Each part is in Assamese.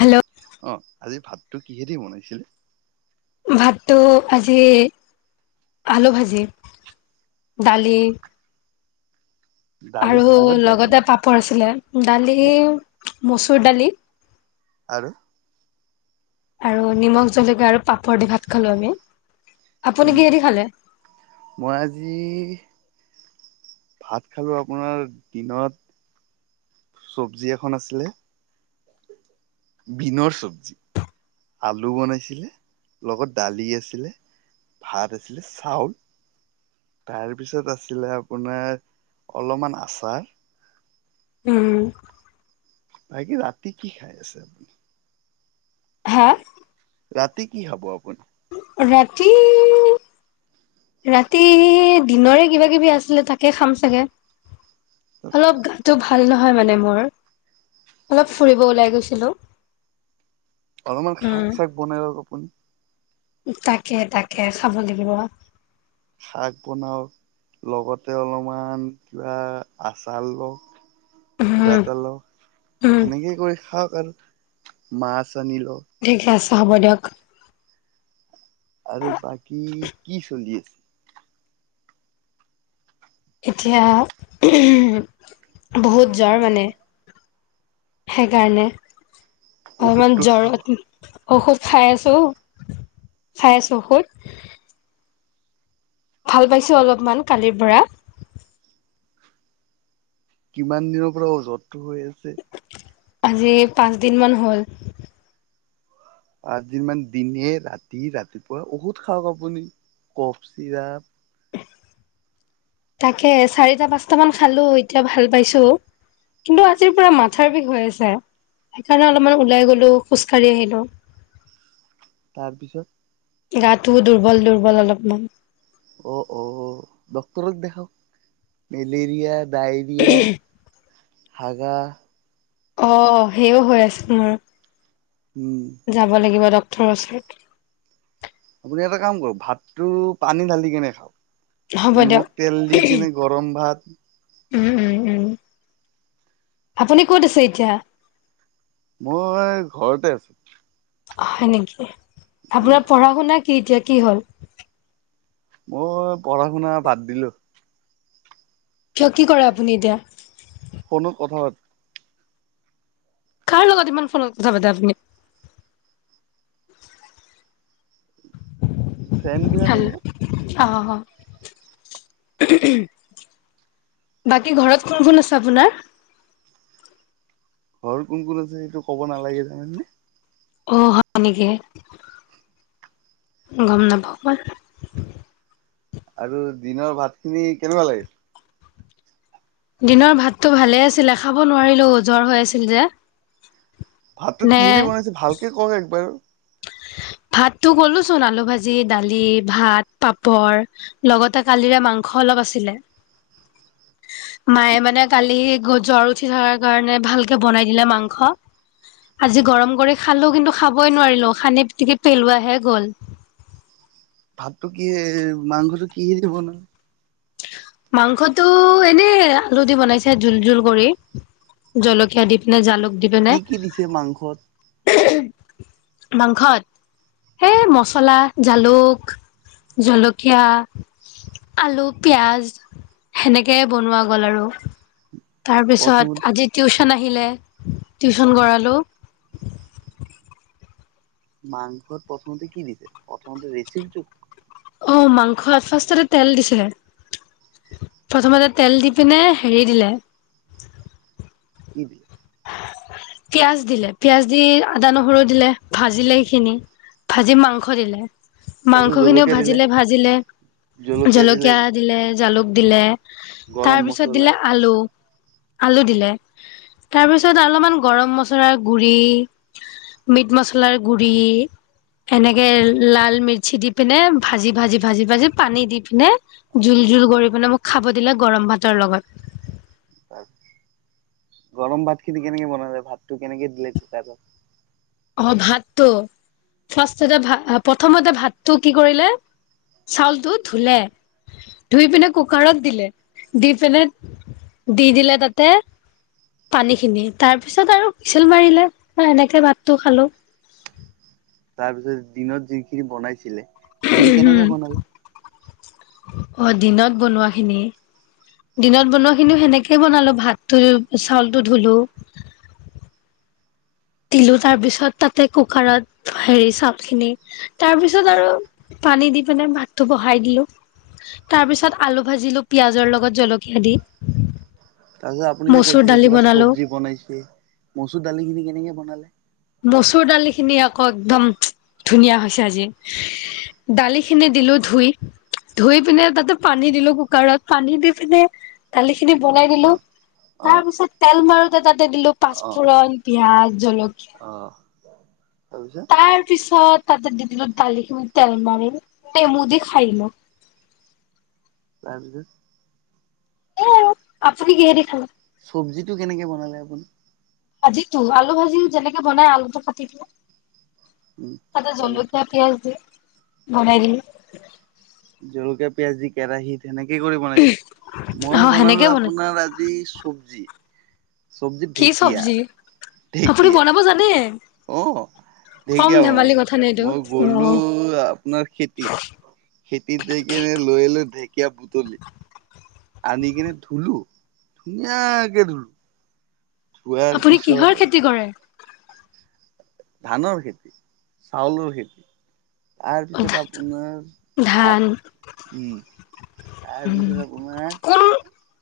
হেল্লৌ' অঁ' আজি ভাততো কিহেদি বনাইছিল? ভাতটো আজি আলু ভাজি, দালি- দালি আৰু কিহত দালি লগতে পাপৰ আছিলে, দালি, মচুৰ দালি- আৰু- আৰু নিমখ জলকীয়া আৰু পাপৰ দি ভাত খালো আমি, আপুনি কিহেদি খালে? মই আজি- ভাত খালো আপোনাৰ দিনত চব্জি এখন আছিলে। বিনৰ চব্জি, আলু বনাইছিলে লগত দালি আছিলে। ভাত আছিলে চাউল। তাৰপিছত, আছিলে আপোনাৰ অলমান আচাৰ- উম উম' বাকী, ৰাতি কি খাই আছে আপুনি? হাঁ' ৰাতি কি খাব আপুনি? অ' ৰাতি- ৰাতি দিনৰে কিবা কিবি আছিলে তাকে খাম চাগে। অলপ গাটো ভাল নহয় মানে মোৰ, অলপ ফুৰিব ওলাই গৈছিলো। অলমান শাক উম চাক বনাই লওঁক আপুনি। তাকে তাকে, খাব লাগিব আৰু। শাক বনাওঁক লগতে অলমান কিবা আচাৰ লওঁ। কিবা উম এটা লওঁ, উম সেনেকেই কৰি খাওঁক আৰু মাছ আনি লওঁ। ঠিকে আছে, হ'ব দিয়ক। আৰু বাকী, কি চলি আছে? এতিয়া, বহুত জ্বৰ মানে- সেইকাৰণে, অলমান ঔষধটো খাওক জ্বৰত- ঔষধ খাই আছো, খাই আছো ঔষধ। ভাল পাইছো অলপমান কালিৰ পৰা। কিমান দিনৰ পৰা ও জৰটো হৈ আছে? আজি পাঁচদিনমান হ'ল। পাঁচদিনমান দিনে, ৰাতি, ৰাতিপুৱা ঔষধ খাওক আপুনি, কফ চিৰাপ- তাকে, চাৰিটা পাঁচটা মান খালো এতিয়া ভাল পাইছো। কিন্তু আজিৰ পৰা মাথাৰ বিষ হৈ আছে, সেইকাৰণে অলমান ওলাই গলো খোজকাঢ়ি আহিলো। তাৰ পিছত? গাটোও দুৰ্বল-দুৰ্বল অলপমান। অ' অ' ড্ক্তৰক দেখাওক মেলেৰিয়া- ডায়ৰিয়া, হাগা। অ' সেইয়ও হৈ আছে তোমাৰ। উম। যাব লাগিব ডাক্তৰৰ ওচৰত। আপুনি এটা কাম কৰক ভাতটো পানী ঢালি কেনে খাওক। হ'ব দিয়ক নিমখ তেল দি কেনে গৰম ভাত উম', উম ', উম, আপুনি ক'ত আছে এতিয়া? মই ঘৰতে আছো। হয় নেকি, উম আপোনাৰ পঢ়া শুনা কি এতিয়া কি হ'ল? মই পঢ়া শুনা বাদ দিলো। কিয়, কি কৰে আপুনি এতিয়া? ফোনত কথা পাতো। কাৰ লগত ইমান ফোনত কথা পাতে আপুনি? ফ্ৰেণ্ড বিলাকৰ লগত। অহ। বাকী ঘৰত কোন কোন আছে আপোনাৰ? ঘৰ কোন কোন আছে সেইটো ক'ব নালাগে, জানা নে? অঁ' হয় নেকি, গম নাপাওঁ মই। আৰু দিনৰ ভাতখিনি কেনেকুৱা লাগিল? দিনৰ ভাতটো ভালে আছিলে, খাব নোৱাৰিলো জ্বৰ হৈ আছিল যে। ভাতটো নে কিহে দি বনাইছে ভালকে ক একবাৰ? ভাতটো কলো চোন আলু ভাজি, দালি, ভাত পাপৰ। লগতে কালিৰে মাংস অলপ আছিলে। মায়ে মানে কালি জ্বৰ উঠি থকাৰ কাৰণে ভালকে বনাই দিলে মাংস। আজি গৰম কৰি খালো কিন্তু খাবই নোৱাৰিলো খানি পিটিকি পেলোৱাহে গ'ল। ভাতটো কিহে, মাংসটো কিহে দি বনালা? মাংসটো এনেই আলু দি বনাইছে জোল জোল কৰি। জলকীয়া দি পিনে জালুক দি পিনে। কি কি দিছে মাংসত মাংসত। সেই মচলা, জালুক, জলকীয়া, আলু পিঁয়াজ, সেনেকৈ বনোৱা গ'ল আৰু। তাৰ পিছত প্ৰথমতে আজি টিউচন আহিলে টিউচন কৰালোঁ। মাংসত প্ৰথমতে কি দিছে, প্ৰথমতে ৰেচিপিটো অ, মাংস ফাৰ্ষ্টতে তেল দিছিলে। প্ৰথমতে তেল দি পিনে হেৰি দিলে। কি দিয়ে? পিয়াজ দিলে, পিয়াজ দি আদা-নহৰু দিলে, ভাজিলে সেইখিনি। ভাজি মাংস দিলে, তাৰপিছত মাংসখিনিও জলকীয়া দিলে ভাজিলে ভাজিলে- জলকীয়া দিলে, জালুক দিলে, গৰম তাৰপিছত মছলা দিলে আলু। আলু দিলে। তাৰপিছত অলপমান গৰম মছলাৰ গুৰি। মিট মচলাৰ গু়ৰি। এনেকে লাল মিৰ্চি দি পিনে ভাজি ভাজি ভাজি ভাজি পানী দি পিনে- জোল জোল কৰি পিনে মোক খাব দিলে গৰম ভাতৰ লগত। গৰম ভাত খিনি কেনেকে বনালে, ভাতটো কেনেকে দিলে কুকাৰত? অঁ' ভাতটো? ফাষ্টতে ভাত প্ৰথমতে ভাতটো কি কৰিলে চাউলটো ধুলে- ধুই পিনে কুকাৰত দিলে, দি পিনে দি দিলে তাতে- পানী খিনি, তাৰ পিছত আৰু হুইচেল মাৰিলে এনেকে ভাতটো খালো। তাৰ পিছত দিনত যিখিনি বনাইছিলে, সেইখিনি উম, কেনেকে বনালে? অ' দিনত বনোৱা খিনি। দিনত বনোৱা খিনিও সেনেকেই বনালো, ভাতটো চাউলটো ধুলো। দিলো তাৰ পিছত তাতে কুকাৰত হেৰি চাউল খিনি তাৰ পিছত আৰু পানী দি পিনে ভাতটো বহাই দিলো। তাৰ পিছত আলু ভাজিলো, পিয়াঁজৰ লগত জলকীয়া দি। তাৰপিছত আপুনি যে মচুৰ কৈছিলে দালি কিবা বনালো চব্জি বনাইছে, মচুৰ দালিখিনি কেনেকে বনালে? মচুৰ দালিখিনি আকৌ একদম ধুনীয়া হৈছে আজি। দালিখিনি দিলো ধুই। ধুই পিনে তাতে পানী দিলো কুকাৰত পানী দি পিনে। দালি খিনি বনাই দিলো, অ অ তাৰ পিছত তেল মাৰোতে তাতে দিলো অ পাঁচফোৰণ, পিঁয়াজ, জল অ' তাপিছত? পিছত তাতে দিলো দালিখিনি তেল মাৰি, নেমু দি খাই দিলো। তাৰপিছত? এয়া আৰু আপুনি কিহে দি খালে? চব্জিটো কেনেকে বনালে আপুনি? ভাজিটো আলু ভাজি যেনেকে বনাই আলুটো কাটি কুতি উম তাতে তাৰপিছত জলকীয়া, পিয়াঁজ দি বনাই দিলো। জলকীয়া পিয়াঁজ দি কেৰাহী তেনেকে কৰি বনাইছে, অ মই সেনেকে বনালো বনাই আপোনাৰ আজি চব্জি। চব্জিত কি ঢেকীয়া চব্জি? আপুনি ঢেকীয়া বনাব জানে। অ কম ঢেকীয়া ধেমালি বনালো, কথা নে এইটো? মই অ। গলো আপোনাৰ খেতিত। খেতিতে কেৰে লৈ লৈ ঢেকীয়া বুটলি। আনি কিনে ধুলো ধুনীয়াকে ধুলো। ধোৱাৰ আপুনি পিছত কিহৰ খেতি কৰে? ধানৰ খেতি, চাউলৰ খেতি। আৰপিছত আপোনাৰ ধান ভাত উম। উম তাৰপিছত আপোনাৰ কোন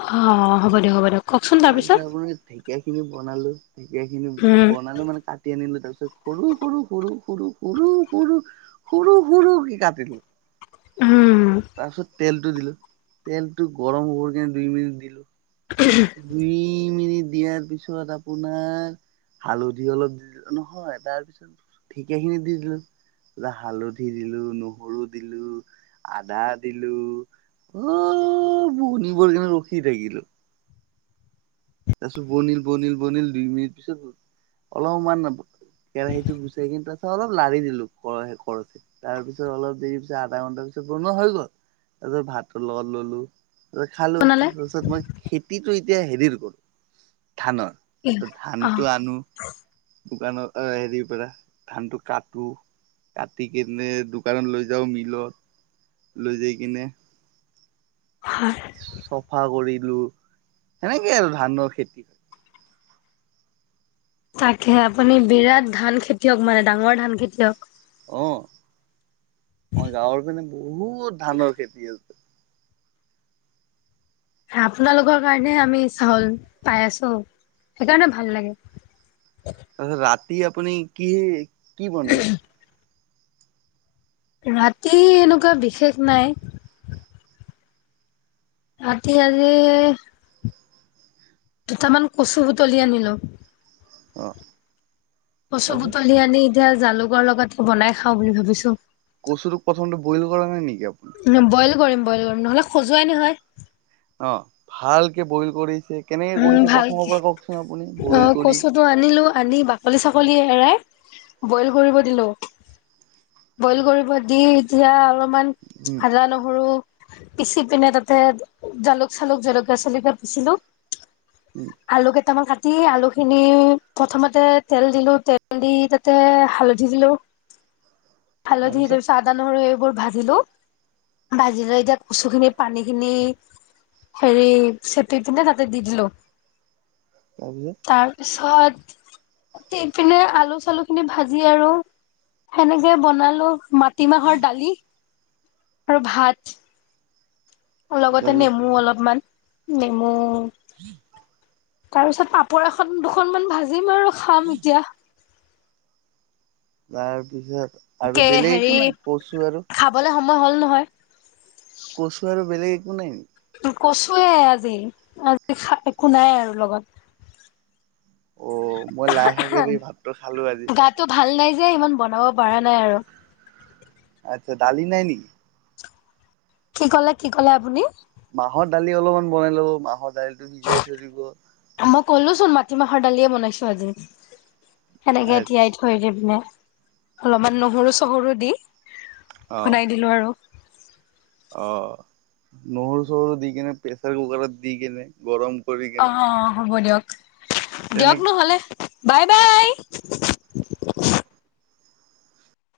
অ' হ'ব দিয়ক, হ'ব দিয়ক। তাৰপিছত আপুনি ঢেকীয়া খিনি বনালো, ঢেকীয়া খিনি উম বনালো মানে তাত কাটি আনিলো তাৰ পিছত সৰু সৰু সৰু সৰু সৰু সৰু সৰু সৰুকে কাটিলো। উমম। তাৰপিছত তেলটো দিলোঁ, তেলটো গৰম হ'বৰ কাৰণে দুই মিনিট দিলোঁ। [unintelligible] দুই মি দিয়াৰ পিছত আপোনাৰ হালধি অলপ দিলো নহয়, তাৰপিছত ঢেকীয়াখিনি দি দিলো। হালধি দিলো, নহৰু দিলো, আদা দিলো। অ' বনিবৰ কাৰণে ৰখি থাকিলো। তাৰপিছত বনিল বনিল বনিল দুই মিনিট পিছত অলমান কেৰাহীটো গুচাই [unintelligible] তাৰপিছত অলপ দেৰি পিছত আধা ঘন্টাৰ পিছত বনোৱা হৈ গ'ল, তাৰ পিছত ভাতৰ লগত ললো। খালো, বনালে তাৰপিছত মই খেতিটো এতিয়া হেৰি কৰো ধানৰ। অ ধানটো আনো, দোকানৰ হেৰিৰ পৰা, ধানটো কাটো। কাটি কেনে দোকানত লৈ যাও, মিলত লৈ যাই কিনে হয়। চফা কৰিলো, সেনেকে আৰু ধানৰ খেতি। তাকে, আপুনি বিৰাট ধান খেতিয়ক মানে ডাঙৰ ধান খেতিয়ক। অ, মই গাঁৱৰ পিনে বহুত ধানৰ খেতি আছে। আপোনালোকৰ কাৰণে আমি চাউল পাই আছো, সেইকাৰণে ভাল লাগে। তাৰপিছত, ৰাতি আপুনি কি কি বনাই? ৰাতি এনেকুৱা বিশেষ নাই। ৰাতি আজি দুটামান কচু বুটলি আনিলো। অঁ। কচু বুটলি আনি এতিয়া জালুকৰ লগত বনাই খাওঁ বুলি ভাবিছো। কচুটোক প্ৰথমতে বইল কৰা নাই নেকি আপুনি? বইল কৰিম, বইল কৰিম, নহ'লে খজুৱাই নহয়। অ, ভালকে বইল কৰিছে, কেনেকে উম কৰিছে প্ৰথমৰ ভালকে পৰা কওকচোন আপুনি অ বইল কৰি? কচুটো আনিলো আনি বাকলি-চাকলি এৰাই, বইল কৰিব দিলোঁ। বইল কৰিব দি, এতিয়া অলপমান উম আদা-নহৰু পিচি পিনে তাতে জালুক- চালুক, জলকীয়া -চলকীয়া পিচিলো। উম। আলু কেইটামান কাটি, আলুখিনি প্ৰথমতে তেল দিলো, তেল দি তা তে হালধি দিলো, হালধি তাৰপিছত আদা- নহৰু এইবোৰ ভাজিলো। ভাজি লৈ এতিয়া কচু খিনি পানী খিনি হেৰি চেপি পিনে তা তে দি দিলো। তাৰপিছত! তাৰপিছত দি পিনে আলু-চালু খিনি ভাজি আ, ৰু সেনেকে বনালো। মা টিমাহৰ দালি আৰু ভাত। লগতে তাৰপিছত নেমু অলপমান নেমু। [inaudible] তাৰ পিছত পাপৰ এখন-দুখনমান ভাজিম আৰু খাম এতিয়া। তাৰপিছত আৰু বেলেগ একো নাই কচু আৰু। খাবলৈ সময় হ'ল নহয়। কচু আৰু বেলেগ একো নাই নেকি! কচুয়ে আজি, আজি [unintelligible] একো নাই আৰু লগত। অ, মই লাই শাকেৰে ভাতটো খালো আজি। গাটো ভাল নাই যে, ইমান বনাব পৰা নাই আৰু। আচ্ছা! দালি নাই নেকি! কি ক'লে, কি ক'লে আপুনি? মাহৰ দালি অলপমান বনাই ল'ব, মাহৰ দালিটো সিজাই থৈ দিব। মই ক'লো চোন মাটিমাহৰ দালিয়ে বনাইছো আজি, সেনেকে তিয়াই থৈ অ থৈ দি পিনে, অলপমান নহৰু-চহৰু দি বনাই দিলো আৰু। অ, নহৰু-চহৰু দি কেনে, প্ৰেছাৰ কুকাৰত দি কেনে, গৰম কৰি অ, কেনে হ'ব দিয়ক, দিয়ক তেনেকে নহ'লে। বাই, বাই।